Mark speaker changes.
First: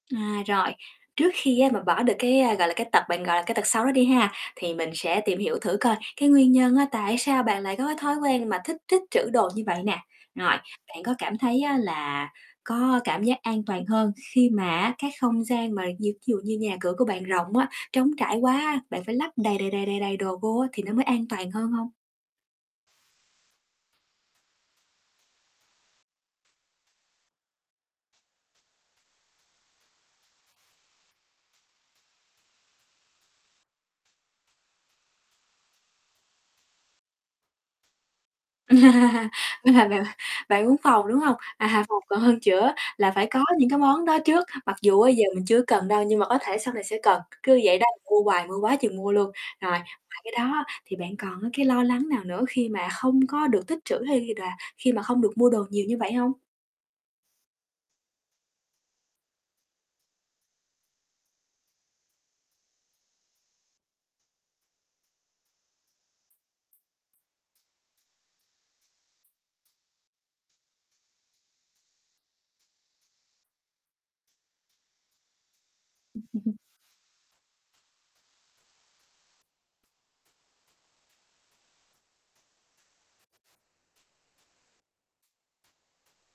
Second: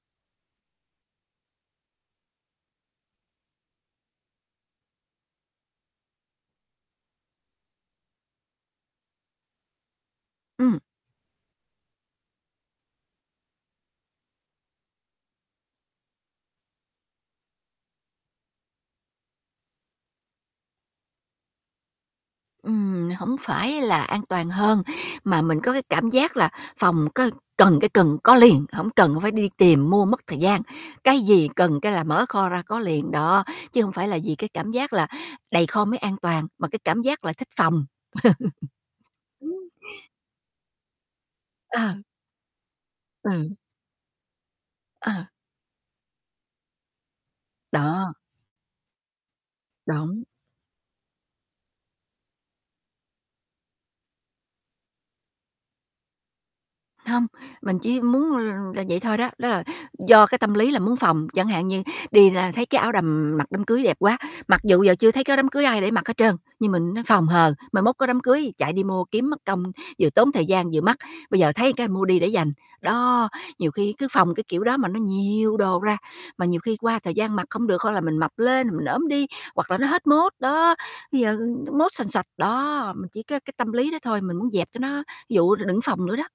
Speaker 1: À, rồi. Trước khi á mà bỏ được, cái, à, gọi là, cái tật bạn gọi là cái tật xấu đó đi ha, thì mình sẽ tìm hiểu thử coi, cái nguyên nhân á tại sao bạn lại có cái thói quen mà thích trích trữ đồ như vậy nè. Rồi,
Speaker 2: Ừm.
Speaker 1: bạn có cảm thấy á là có cảm giác an toàn hơn khi mà á, các không gian mà dụ ví dụ như nhà cửa của bạn rộng á, trống trải quá, bạn phải lắp đầy đầy đầy đầy đầy đồ vô á thì nó mới an toàn hơn hông?
Speaker 2: Ừm, hổng phải là an toàn hơn, mà mình có cái cảm giác là phòng có cần, cái cần có liền, hổng cần phải đi tìm mua mất thời gian, cái gì cần cái là mở kho ra có liền. Đó, chứ hông phải là vì cái cảm giác là đầy kho mới an toàn, mà cái cảm giác là thích phòng. Ưm.
Speaker 1: Vậy là bạn bạn muốn phòng, đúng hông? À,
Speaker 2: Ờ.
Speaker 1: phòng còn hơn chữa là phải có
Speaker 2: Ừ.
Speaker 1: những cái món đó trước, mặc dù á
Speaker 2: Ờ.
Speaker 1: giờ mình chưa cần đâu, nhưng mà có thể sau này sẽ cần, cứ vậy đó
Speaker 2: Đó.
Speaker 1: mua hoài mua quá chừng mua luôn. Rồi, ngoài
Speaker 2: Đúng.
Speaker 1: cái đó á thì bạn còn cái lo lắng nào nữa khi mà không có được tích trữ, hay ghi đà khi mà không được mua đồ nhiều như vậy hông?
Speaker 2: Hông, mình chỉ muốn, ờ, ừ, là vậy thôi đó. Đó là do cái tâm lý là muốn phòng. Chẳng hạn như đi ra thấy cái áo đầm mặc đám cưới đẹp quá, mặc dù giờ chưa thấy cái đám cưới ai để mặc hết trơn, nhưng mình, nó, phòng hờ, mai mốt có đám cưới chạy đi mua kiếm mất công, vừa tốn thời gian vừa mắc, bây giờ thấy cái mua đi để dành. Đó, nhiều khi cứ phòng cái kiểu đó mà nó nhiều đồ ra, mà nhiều khi qua thời gian mặc không được hoặc là mình mập lên, rồi mình ốm đi hoặc là nó hết mốt, đó, bây giờ, ừ, mốt xoành xoạch. Đó, mình chỉ có cái tâm lý đó thôi, mình muốn dẹp cho nó dụ đ đừng phòng nữa đó.